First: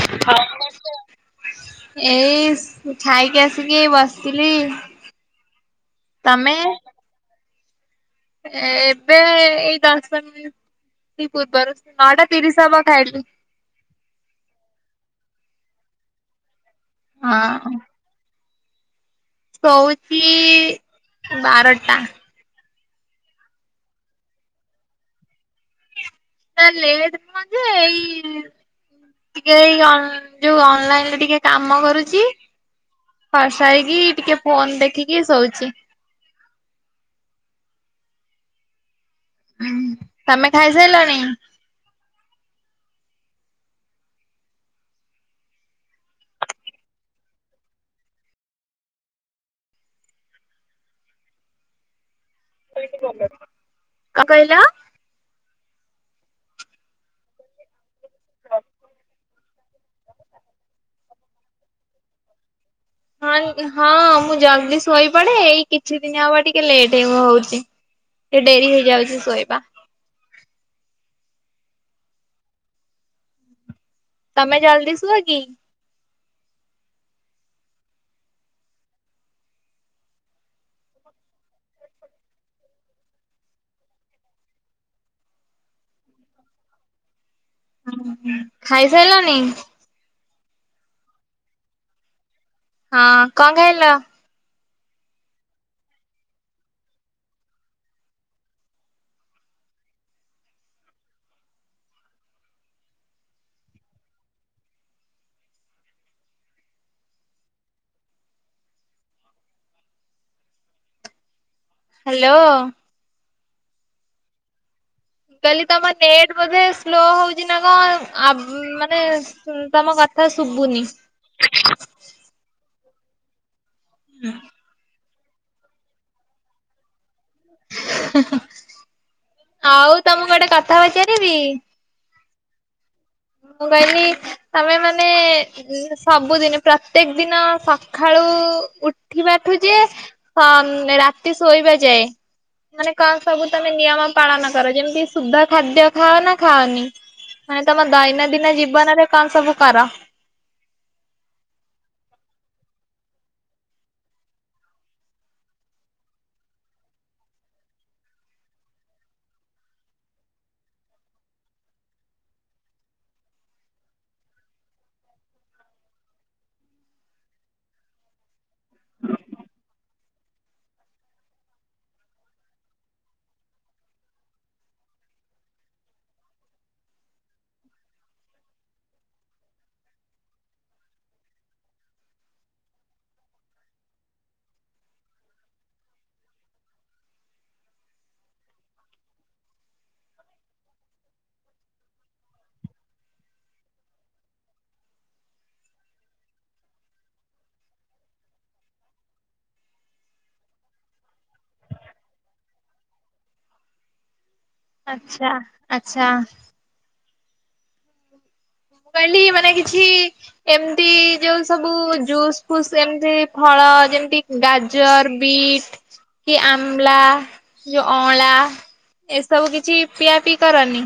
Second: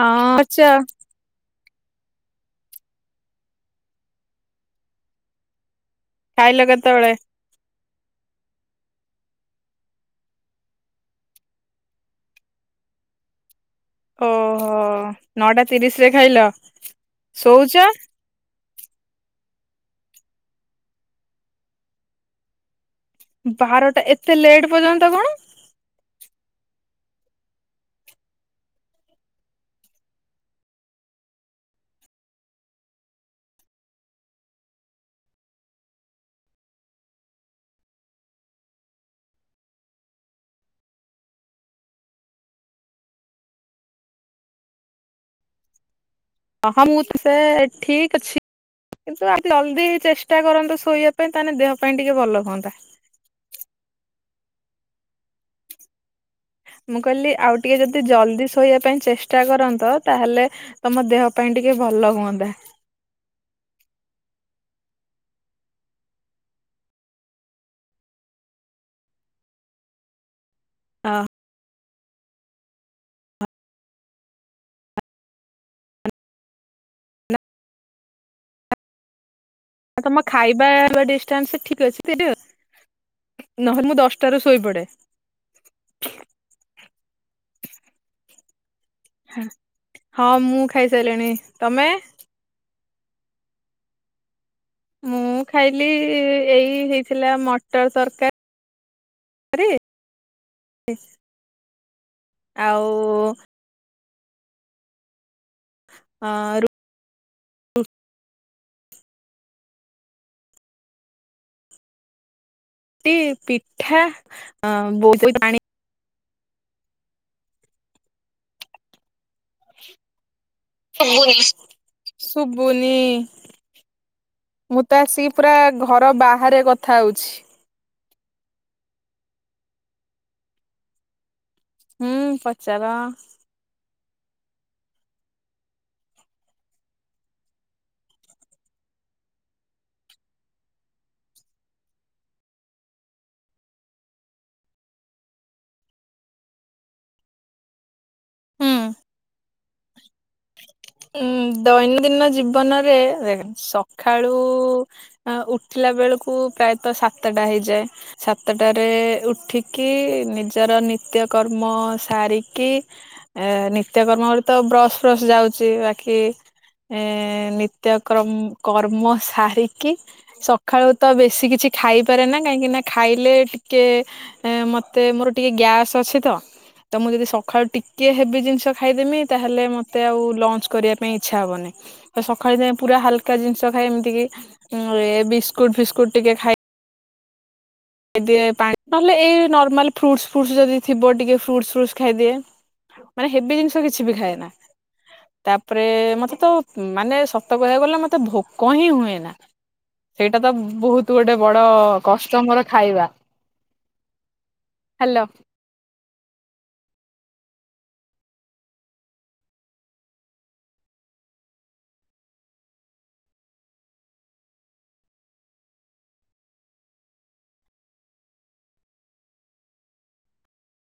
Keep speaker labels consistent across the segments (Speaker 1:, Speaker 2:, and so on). Speaker 1: ହଁ ଆଚ୍ଛା।
Speaker 2: ଏଇ ସ୍ ଖାଇକି ଆସିକି ଏଇ ବସିଥିଲି। ତମେ?
Speaker 1: ଖାଇଲ କେତବେଳେ?
Speaker 2: ଏବେ ଏଇ ଦଶ ପନ୍ଦ୍ ଦି ପୂର୍ବରୁ ନଅ ଟା ତିରିଶ ହବ ଖାଇଲି।
Speaker 1: ଓହୋ ନଅଟା ତିରିଶରେ ଖାଇଲ। ଶୋଉଚ?
Speaker 2: ଶୋଉଚି ବାର ଟା।
Speaker 1: ବାରଟା ଏତେ ଲେଟ୍ ପର୍ଯ୍ୟନ୍ତ କଣ?
Speaker 2: ଲେଟ୍ ନୁହେଁ ଯେ ଏଇ ଟିକେ ଏଇ ଅନ୍ ଯୋଉ ଅନଲାଇନ୍ ରେ ଟିକେ କାମ କରୁଚି। ପାସ ସାରିକି ଟିକେ ଫୋନ ଦେଖିକି ଶୋଉଚି। ହୁଁ ତମେ ଖାଇସାଇଲଣି?
Speaker 1: ଅହ ମୁଁ ତ ସେ ଠିକ ଅଛି। କିନ୍ତୁ ଆ ଜଲଦି ଚେଷ୍ଟା କରନ୍ତୁ ଶୋଇବା ପାଇଁ ତାହେଲେ ଦେହ ପାଇଁ ଟିକେ ଭଲ। ହନ୍ତା
Speaker 2: କ କହିଲ?
Speaker 1: ମୁଁ କହିଲି ଆଉ ଟିକେ ଯଦି ଜଲ୍ଦି ଶୋଇବା ପାଇଁ ଚେଷ୍ଟା କରନ୍ତ ତାହେଲେ ତମ ଦେହ ପାଇଁ ଟି କେ ଭଲ ହୁଅନ୍ତା।
Speaker 2: ହଁ ହଁ ମୁଁ ଜଲଦି ଶୋଇପଡେ ଏଇ କିଛି ଦିନ ହବ ଟିକେ ଲେଟ ହେଇ ହୋଉଛି। ଏ ଡେରି ହେଇଯାଉଛି ଶୋଇବା।
Speaker 1: ଅ
Speaker 2: ତମେ ଜଲ୍ଦି ଶୁଅ କିି?
Speaker 1: ତମ ଖାଇବା ରେଷ୍ଟୁରାଣ୍ଟ ସବୁ ଠିକ ଅଛି ତ ନହେଲେ ମୁଁ ଦଶଟାରୁ ଶୋଇପଡେ।
Speaker 2: ଖାଇ ସାଇଲଣିି?
Speaker 1: ଖାଇ ସାଇଲିଣି। ତମ
Speaker 2: ହଁ କଣ ଖାଇଲ?
Speaker 1: ମୁଁ ଖାଇଲି ଏଇ ହେଇଥିଲା ମଟର ତରକାର ଆରେ ଆଉ ହଁ ଆରୁ
Speaker 2: ହ୍ୟାଲୋ।
Speaker 1: ଟି ପିଠା ଆ
Speaker 2: କଲି ତମ ନେଟ ବୋଧେ ସ୍ଲୋ ହୋଉଛି ନା କଣ ଆ ମାନେ ହୁଁ ତମ କଥା ଶୁଭୁନି?
Speaker 1: ମି ମୁଁ ତ ଆସିକି ପୁରା ଘର ବାହାରେ କଥା ହୋଉଛି।
Speaker 2: ଆଉ ତମକୁ ଗୋଟେ କଥା ପଚାରିବି?
Speaker 1: ହୁଁ ପଚାର।
Speaker 2: ମୁଁ କହିଲି ତମେ ମାନେ ସବୁଦିନ ପ୍ରତ୍ୟେକ ଦିନ ସଖା ଳୁ ଉଠିବାଠୁ ଯେ ରାତି ଶୋଇବା ଯାଏ। ମାନେ କଣ ସବୁ ତମେ ନିୟମ ପାଳନ କର ଯେମିତି ସୁଦ୍ଧ ଖାଦ୍ୟ ଖାଅ ନା ଖାଅନି? ମାନେ ତମର ଦୈନ୍ୟ ଦିିନ
Speaker 1: ହୁଁ।
Speaker 2: ଜୀବନ ରେ କଣ ସବୁ କର?
Speaker 1: ଉଁ ଦୈନଦିନ ଜୀବନରେ ସକାଳୁ ଉଠିଲା ସେତେ ବେଳକୁ ପ୍ରାୟତ ସାତଟା ହେଇଯାଏ। ସାତଟ ଉଠିକି ନିଜର ନିତ୍ୟ କର୍ମ ସାରିକି ଏ ନିତ୍ୟକର୍ମରେ ତ ବ୍ରସ୍ ଫ୍ରସ୍ ଯାଉ ତି ରା଼ଖି ଏ ନିତ୍ୟ କରମ କର୍ମ ସାରିକି ସକାଳୁ ତ ବେଶୀ କିଛି ଖାଇପାରେ ନା କାହିଁକିନା ଖାଇଲେ ଟିକେ ମତେ ମୋର ଟିକେ ଗ୍ୟାସ୍ ଅଛି ତ ତ ମୁଁ ଯଦି ସକାଳୁ ଟିକେ ହେବି ଜିନିଷ ଖାଇଦେମି ତାହେଲେ ମତେ ଆଉ ଲଞ୍ଚ କରିବା ପାଇଁ ଇଚ୍ଛା ହବନି ସକାଳେ ଯାଇ ପୁରା ହାଲକା ଜିନିଷ ଖାଏ ଏମିତି କି ବିସ୍କୁଟ ଫିସ୍କୁଟ ଟିକେ ଖାଇ ଖାଇଦିଏ ପାଣି ନହେଲେ ଏଇ ନର୍ମାଲ ଫ୍ରୁଟ୍ସ ଫ୍ରୁଟ୍ସ ଯଦିଥିବ ଟିକେ ଫ୍ରୁଟ୍ସ ଫ୍ରୁଟ୍ସ୍ ଖାଇଦିଏ। ମାନେ ହେଵି ଜିନିଷ କିଛି ବି ଖାଏ ନା। ତାପରେ ମତେ ତ ମାନେ ସତ କହିବାକୁ ଗଲେ ମତେ ଭୋକ ହିଁ ହୁଏ ନା। ସେଇଟା ତ ବହୁତ ଗୋଟେ ବଡ କଷ୍ଟ ମୋର ଖାଇବା। ହାଲୋ
Speaker 2: ଆଚ୍ଛା ଆଚ୍ଛା। ମୁଁ କହିଲି ମାନେ କିଛି ଏମିତି ଯୋଉ ସବୁ ଜୁସ୍ ଫୁସ୍ ଏମିତି ଫଳ ତ ଯେମିତି ଗାଜର ବିଟ୍ କି ଆମ୍ଳା ଯଉ ଅଁଳା ଏ ସବୁ କିଛି ପିଆ ପିଇ କରନି?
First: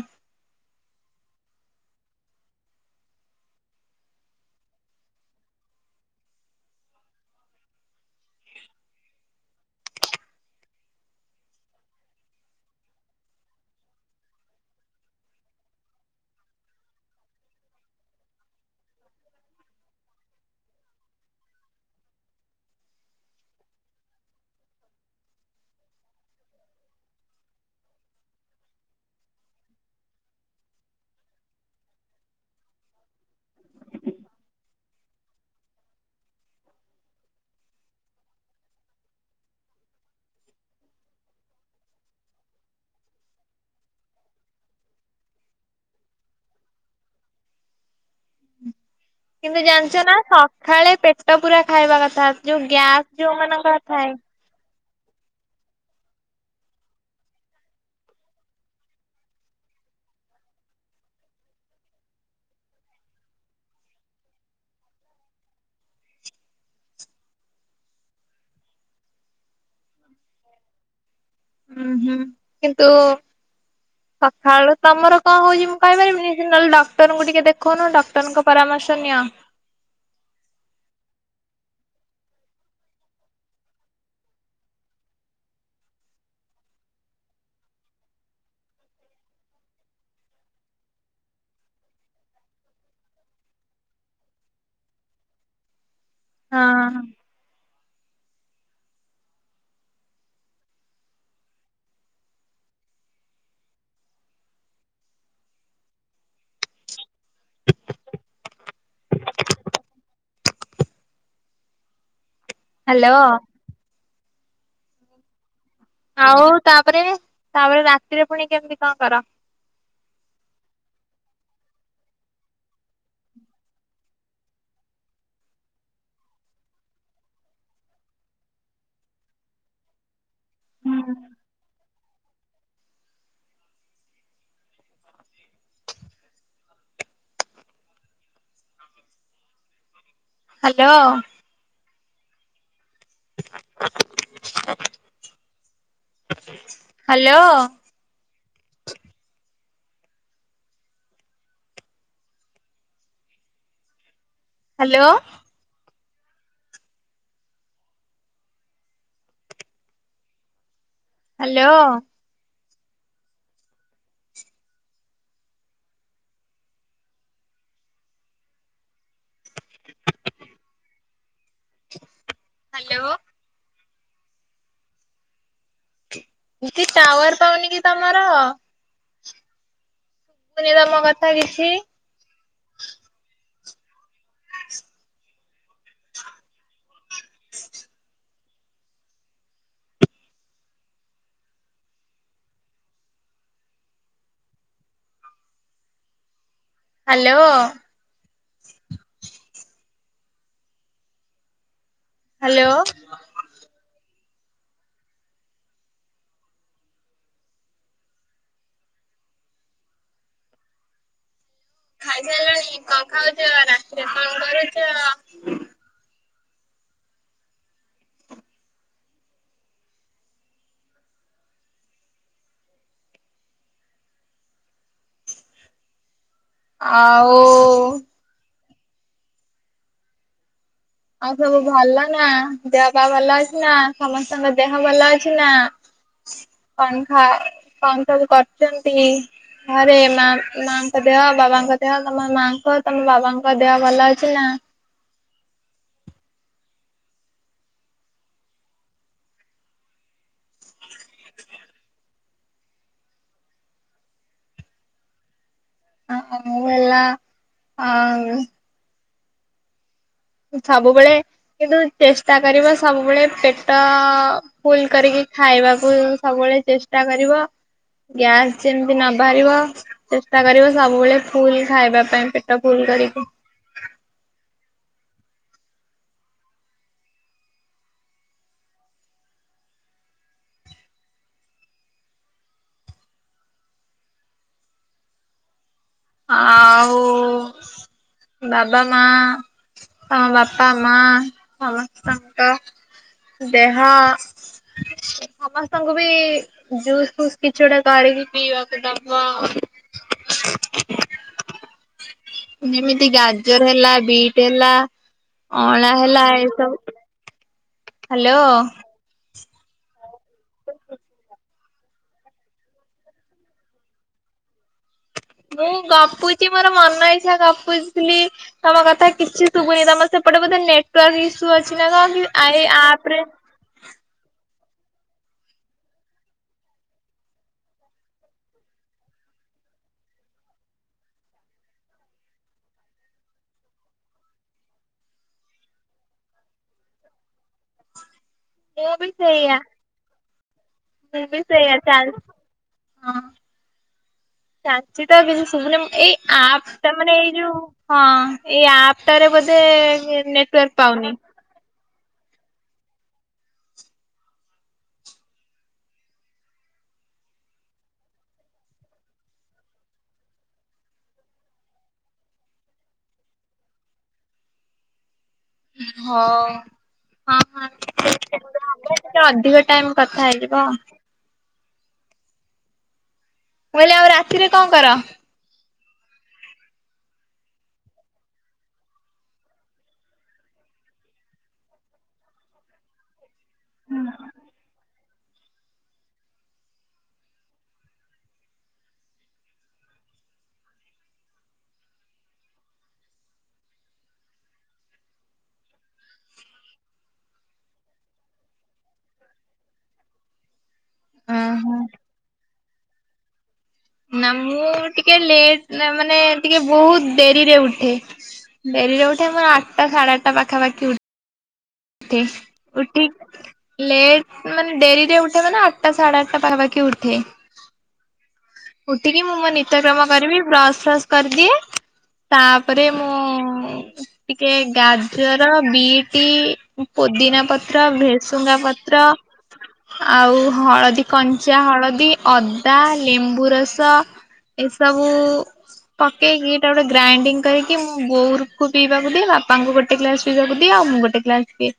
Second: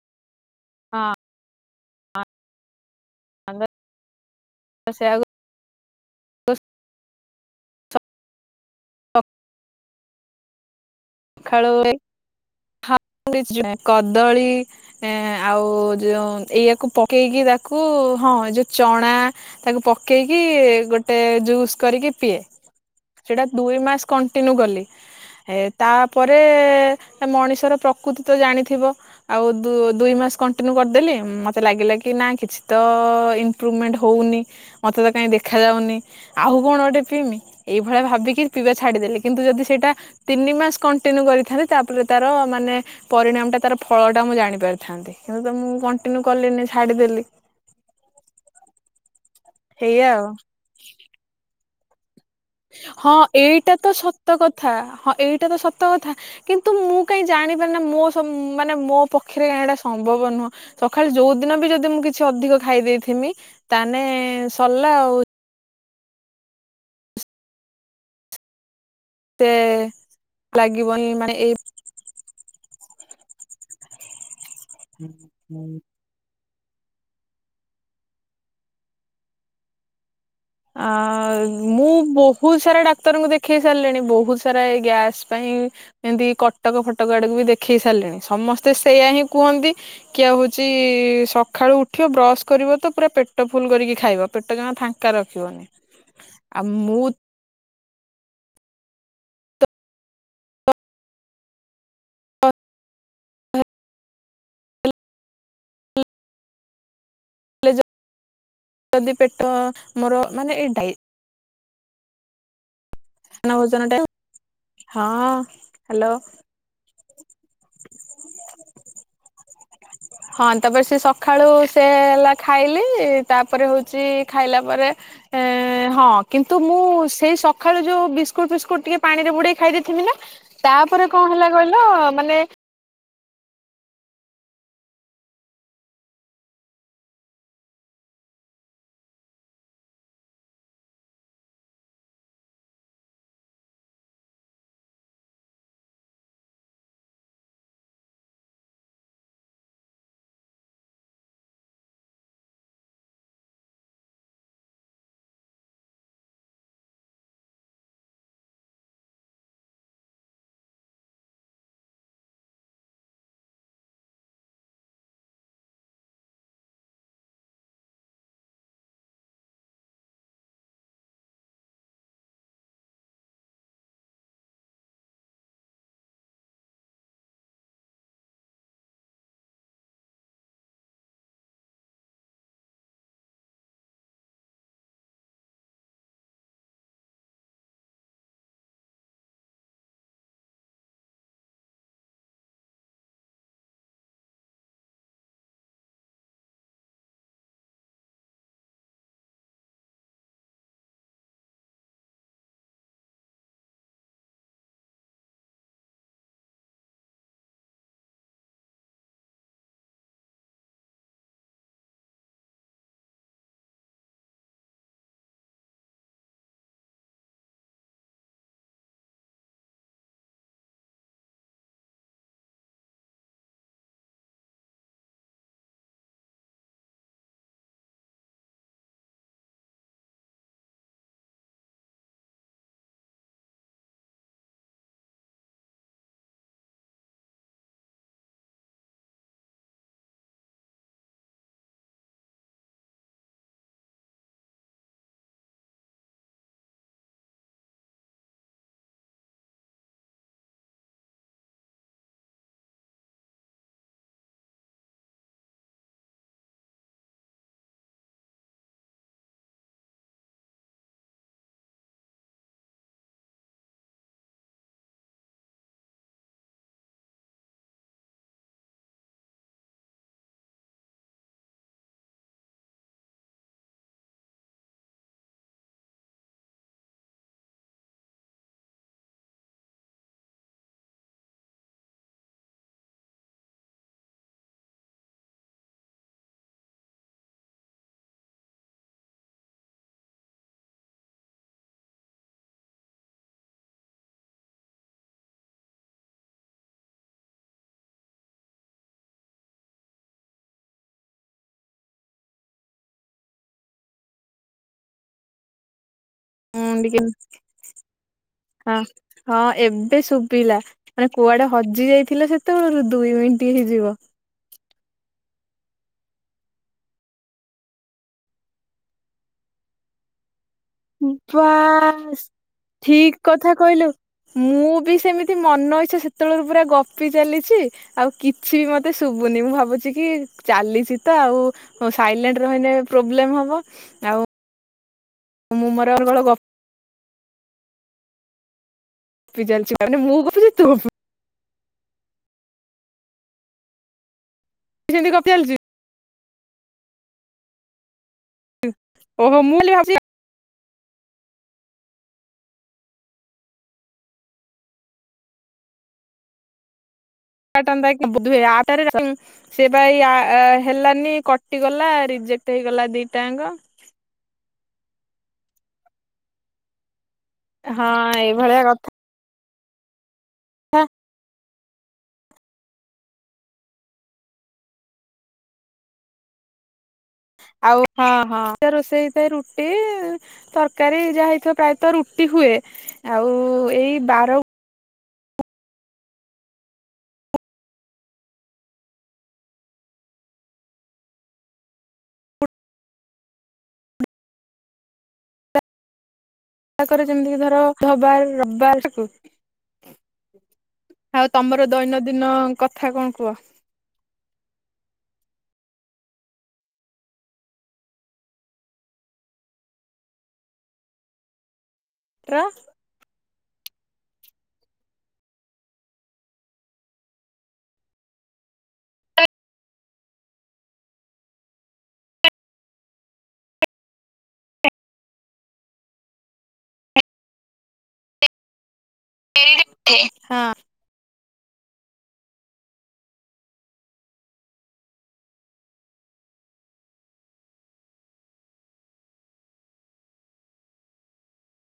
Speaker 1: ହଁ। [unintelligible] ତ ସେ ଆଗୁ ତ ହଁ [unintelligible] ଖଳ [unintelligible] ହଁ [unintelligible] କଦଳୀ ଆଉ ଯୋଉ ଏଇଆକୁ ପକେଇକି ତାକୁ, ହଁ ଯୋଉ ଚଣା ତାକୁ ପକେଇକି ଗୋଟେ ଜୁସ୍ କରିକି ପିଏ। ସେଟା ଦୁଇ ମାସ କଣ୍ଟିନ୍ୟୁ କଲି, ହେ ତାପରେ ମଣିଷର ପ୍ରକୃତି ତ ଜାଣିଥିବ ଆଉ ଦୁଇ ମାସ କଣ୍ଟିନ୍ୟୁ [unintelligible] କରିଦେଲି ମତେ ଲାଗିଲା କି ନା କିଛି ତ ଇମପୃଭମେଣ୍ଟ ହଉନି ମତେ ତ କାଇଁ ଦେଖାଯାଉନି। [unintelligible] ଆଉ କଣ ଗୋଟେ ପିଇମି ଏଇ ଭଳିଆ ଭାବିକି ପିଇବା ଛାଡିଦେଲି କିନ୍ତୁ ଯଦି ସେଇଟା ତିନି ମାସ କଣ୍ଟିନ୍ୟୁ କରିଥାନ୍ତି, ତାପରେ ତାର ମାନେ ପରିଣାମ ଟା ତାର ଫଳ ଟା ମୁଁ ଜାଣି ପାରିଥାନ୍ତି କିନ୍ତୁ ତ ମୁଁ କଣ୍ଟିନ୍ୟୁ କଲିିନି ଛାଡିଦେଲି।
Speaker 2: କିନ୍ତୁ ଜାଣିଛ
Speaker 1: ଏଇଆ
Speaker 2: ନା
Speaker 1: ଆଉ।
Speaker 2: ସଖାଳେ ପେଟ ପୁରା ଖାଇବା କଥା। ଯୋଉ ଗ୍ୟାସ୍
Speaker 1: ହଁ,
Speaker 2: ଯୋଉ
Speaker 1: ଏଇଟା
Speaker 2: ମାନଙ୍କର
Speaker 1: ତ
Speaker 2: ଥାଏ
Speaker 1: ସତ କଥା। ହଁ ଏଇଟା ତ ସତ କଥା କିନ୍ତୁ ମୁଁ କାଇଁ ଜାଣିପାରି ନା ମୋ ମାନେ ମୋ ପକ୍ଷରେ ଏଟା ସମ ବ ନୁହଁ, ସକାଳେ ଯୋଉ ଦିନ ବି ଯଦି ମୁଁ କିଛି ଅଧିକ ଖାଇ ଦେଇଥିବି, ତାନେଲେ ସରିଲା ହଉ [unintelligible] ସେ ଲାଗିବନି ମାନେ ଏଇ
Speaker 2: [unintelligible] ହୁଁ କିନ୍ତୁ, ସଖାଳୁ ତମର କଣ ହଉଛି ମୁଁ କହିପାରିବିନି? ନହେଲେ ଡକ୍ଟରଙ୍କୁ ଟିକେ ଦେଖଉନ, ଡକ୍ଟରଙ୍କ ପରାମର୍ଶ ନିଅ?
Speaker 1: ଆ ମୁଁ ବହୁତ ସାରା ଡାକ୍ତରଙ୍କୁ ଦେଖେଇ ସାରିଲିଣି, ବହୁତ ସାରା ଏଇ ଗ୍ୟାସ ପାଇଁ- [unintelligible] ଏମିତି କଟକ ଫଟକ ଆଡକୁ ବି ଦେଖେଇ ସାରିଲିଣି, ସମସ୍ତେ ସେଇୟା ହିଁ କୁହନ୍ତି, କିଆଉ ଚି ସକାଳୁ ଉଠିବ ବ୍ରସ୍ କରିବ ତ, ପୁରା ପେଟ ଫୁଲ କରିକି ଖାଇବ ପେଟ ଜମାଫାଙ୍କା ର ରଖିବନି ଆଉ
Speaker 2: ହଁ
Speaker 1: ମୁଁ
Speaker 2: [unintelligible]
Speaker 1: ଲେ [unintelligible] ଯଦି ପେଟ ମୋର ମାନେ ଏଇ ଡାଇ
Speaker 2: ହ୍ୟାଲୋ
Speaker 1: [unintelligible] ଭୋଜନ ଟାଇ [unintelligible] ହଁ ହ୍ୟାଲୋ
Speaker 2: ଆଉ ତାପରେ, ତାପରେ ରାତିରେ ପୁଣି କେମିତି କଣ କର?
Speaker 1: ହଁ ତାପରେ, ସେ ସଖାଳୁ ସେ ହେଲା ଖାଇଲି, ତାପରେ ହଉଛି ଖାଇଲା ପରେ ଏ ହଁ କିନ୍ତୁ, ମୁଁ ସେଇ ସକାଳୁ ଯୋଉ ବିସ୍କୁଟ ଫିସ୍କୁଟ ଟିକେ ପାଣି ରେ ବୁଡେଇ ଖାଇ ଦେଇଥିଵିନା ତାପରେ, କଣ ହେଲା କହିଲ, ମାନେ
Speaker 2: hello [unintelligible] hello hello hello hello ଉଦି [unintelligible] tower ପାଉନି କି ତମର? ଶୁଭୁନି ତମ କଥା କିଛି? [inaudible] ହାଲୋ ହାଲୋ ଖାଇସାରିଲଣି, କଣ ଖାଉଛ, ରାତିରେ କଣ କରୁଛ? ଆଉ ଆଉ ସବୁ ଭଲ ନା, ଦେହ ପା ଭଲ ଅଛି ନା, ସମସ୍ତଙ୍କ ଦେହ ଭଲ ଅଛି ନା କଣଖା କଣସବୁ କରୁଛନ୍ତି? ଘରେ ମା, ମାଙ୍କ ଦେହ, ବାବାଙ୍କ ଦେହ, ତମ ମାଙ୍କ, ତମ ବାବାଙ୍କ ଦେହ, ଭଲ ଅଛି ନା? [inaudible] ହା, ମୁଁ ଭଲ ଆଉ ସବୁବେଳେ କିନ୍ତୁ ଚେଷ୍ଟା କରିବା, ସବୁବେଳେ ପେଟଅ ଫୁଲ କରିକି ଖାଇବାକୁଉ ସବୁବେଳେ ଚେଷ୍ଟା କରିବ। ଗ୍ୟାସ ଯେମିତି ନ ବାହାରିବ, ଚେଷ୍ଟା କରିବ, ସବୁବେଳେ ଫୁଲ୍ ଖାଇବା ପାଇଁ, ପେଟ ଫୁଲ୍ ଡରିକି ଆଉ ବାବା ମା ଆମ ବାପା ମା ସମସ୍ତଙ୍କ ଦେହଅ ସମସ୍ତଙ୍କୁ ବି ଜୁସ୍ ଫୁସ୍ କିଛି ଗୋଟେ କରି କିରି ପିଇବାକୁ ଦବ। ଯେମିତି ଗାଜର ହେଲା ବିଟ୍ ହେଲା ଅଁଳା। ହେଲା ଏସବୁ।
Speaker 1: ଟିକେ
Speaker 2: ହାଲୋ।
Speaker 1: ହଁ ହଁ ଏବେ ଶୁବିଲା ମାନେ କୁଆଡେ ହଜି ଯାଇଥିଲ ସେତବେଳରୁ ଦୁଇ ମିନିଟ ହେଇଯିବ।
Speaker 2: [inaudible] ମୁଁ ଗପୁଚି ମୋର ମନ ଇଚ୍ଛା ଗପୁଥିଲି ତମ କଥା କିଛି ଶୁବୁନି ତମର ସେପଟୁ ବୋଧେ ନେଟୱର୍କ ଇସୁ ଅଛି ନା
Speaker 1: ବାସ୍
Speaker 2: କଣ କି ଆଇ
Speaker 1: ଠିକ
Speaker 2: ଆପରେ?
Speaker 1: କଥା କହିଲୁ ମୁଁ ବି ସେମିତି ମନ ଇଚ୍ଛା ସେତେବେଳରୁ ପୁରା ଗପି ଚାଲିଛି ଆଉ କିଛି ବି ମତେ ଶୁବୁନି। ମୁଁ ଭାବୁଚି କି ଚାଲିଚି ତ ଆଉ ସାଇଲେଣ୍ଟ ରହିଲେ ପ୍ରୋବ୍ଲେମ୍ ହବ ଆଉ ମୁଁ ମୋର ଅନର୍ଗଳ ଗ
Speaker 2: ମୁଁ ବି
Speaker 1: ଗପି
Speaker 2: ସେଇଆ
Speaker 1: ଚାଲିଛି ମାନେ ଗପୁଛି ତୁ ଗପୁ
Speaker 2: ମୁଁ ବି ସେଇଆ ଚାଲ୍ ହଁ ଚାଲିଚି
Speaker 1: ସେମିତି
Speaker 2: ତ
Speaker 1: ଗପି
Speaker 2: କିଛି
Speaker 1: ଚାଲିଛି
Speaker 2: ଶୁଭୁନି ଏଇ ଆପଟା ମାନେ ଏଇ ଯୋଉ ହଁ ଏଇ ଆପଟାରେ
Speaker 1: ଓହୋ
Speaker 2: ବୋଧେ
Speaker 1: ମୁଁ ଖାଲି
Speaker 2: ନେଟୱାର୍କ ପାଉନି।
Speaker 1: କାଟନ୍ତାକି ବୋଧହୁଏ ଆପଟା ରେ [unintelligible] ସେଏବା ଏଇ ଆ-ଆ-ହେଲାନି କଟିଗଲା ରି ଯେତେ ହେଇଗଲା ଦିଟା ଆଙ୍କ।
Speaker 2: [inaudible] ହଁ ଆ।
Speaker 1: ହଁ ଏଇଭଳିଆ କଥା।
Speaker 2: ଅଧିକ ଟାଇମ କଥା ହେଇଯିବ। ମୁଁ କଇଲି ଆଉ ରାତିରେ କଣ କର?
Speaker 1: ଆଉ ହଁ ହଁ ରୋଷେଇ ହେଇଥାଏ ରୁଟି ତରକାରୀ ଯାହା ହେଇଥିବ ପ୍ରାୟତଃ ରୁଟି। ହୁଏ ଆଉ ଏଇ ବାର କରେ ଯେମିତିକି ଧର ଭବାର ରବିବାରକୁ ଆଉ ତମର ଦୈନଦିନ କଥା କଣ କୁଅ?
Speaker 2: ନା ମୁଁ ଟିକେ ଲେଟ ମାନେ ଟିକେ ବହୁତ ଡେରିରେ ଉଠେ। ଡେରିରେ ଉଠେ ମୁଁ ଆଟା ସାଢ଼େ ଆଟା ପାଖାପାଖି ଉ ଠେ
Speaker 1: ର
Speaker 2: ଉଠି ଲେଟ ମାନେ ଡେରିରେ ଉଠେ ମାନେ ଆଟା ସାଡେ ଆଟା ପାଖାପାକି ଉଠେ। ଉଠିକି ମୁଁ ମୋ ନିତ୍ୟକ୍ରମ କରିବି ବ୍ରସ୍ ଫସ୍ କରିଦିଏ। ତାପରେ ମୁଁ ଟିକେ ଗାଜର ବିଟି ପୋଦିନା ପତ୍ର, ଭେସୁଙ୍ଗା ପତ୍ର
Speaker 1: ହଁ
Speaker 2: ଆଉ ହଳଦୀ କଞ୍ଚା ହଳଦୀ, ଅଦା ଲେମ୍ବୁ ରସ ଏସବୁ ପକେଇକି ଏଟା ଗୋଟେ ଗ୍ରାଇଡିଙ୍ଗ କରିକି ମୁଁ ବୋଉରୁକୁ ପିଇବାକୁ ଦିଏ ବାପାଙ୍କୁ ଗୋଟେ ଗ୍ଲାସ ପିଇବାକୁ ଦିଏ। ଆଉ ମୁଁ ଗୋଟେ ଗ୍ଲାସ୍ ପିଏ।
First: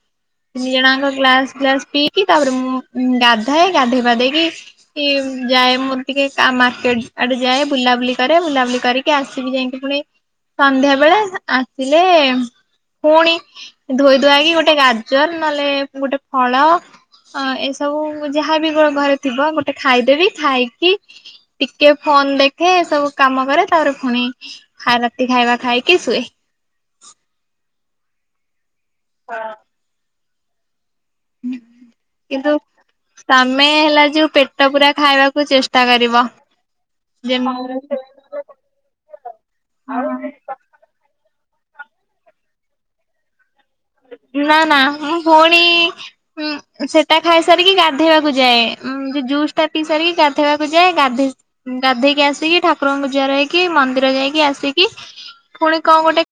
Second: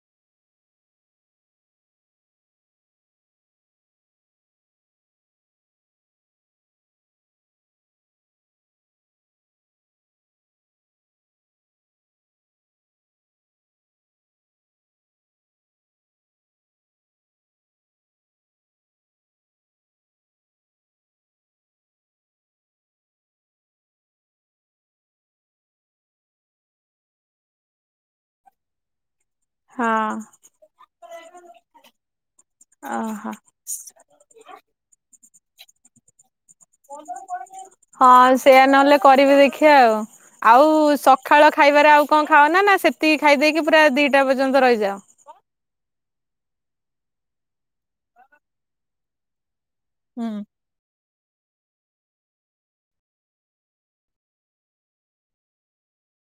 Speaker 2: ତିନି ଜଣଆଙ୍କ ଗ୍ଲାସ ଗ୍ଲାସ ପିଇକି ତାପରେ ମୁଁ ଗାଧାଏ ଗାଧେଇ ପଧେଇକି ଯାଏ ମୋର ଟିକେ କା ମାର୍କେଟ ଆଡେ ଯାଏ ବୁଲାବୁଲି କରେ ବୁଲାବୁଲି କରିକି ଆସିବି ଯାଇକି ପୁଣି ସନ୍ଧ୍ୟା ବେଳେ ଆସିଲେ ପୁଣି ଧୋଇ ଧୁଆଇକି ଗୋଟେ ଗାଜର ନହେଲେ ଗୋଟେ ଫଳ ଅ ଏସବୁ ଯାହାବି ଗୋ ଘରେ ଥିବ ଗୋଟେ ଖାଇଦେବି ଖାଇକି ଟିକେ ଫୋନ ଦେଖେ ସବୁ କାମ କରେ ତାପରେ ଫୁଣି ଖା ରାତି ଖାଇବା ଖାଇକି ଶୁଏ।
Speaker 1: ହଁ।
Speaker 2: କିନ୍ତୁ
Speaker 1: ଓହୋ
Speaker 2: ତମେ ହେଲା ଯୋଉ ପେଟ ପୁରା ଖାଇବାକୁ କୁ ଚେଷ୍ଟା କରିବ। ଯେମ
Speaker 1: ହଁ ସେୟା ନହେଲେ କରିବେ ଦେଖିବା ଆଉ ସ ଖାଳ ଖାଇବାରେ ଆଉ କଣ ଖାଅ ନା ନା ସେତିକି ଖାଇ ଦେଇେ ଦେଇକି
Speaker 2: ନା ନା ମୁଁ ଭଉଣୀ ହଁ ସେଟା ଖାଇସାରିକି ଗାଧେଇବାକୁ ଯାଏ ଜୁସ୍ ଟା ପିଇ ସାରିକି
Speaker 1: ହୁଁ
Speaker 2: ଗାଧେଇବାକୁ ଯାଏ ଗାଧେଇ ଗାଧେଇକି ଆସିକି ଠାକୁରଙ୍କ ପୂଜା ରହିକି ମନ୍ଦିର ଯାଇକି ଆସିକି ପୁଣି କଣ ଗୋଟେ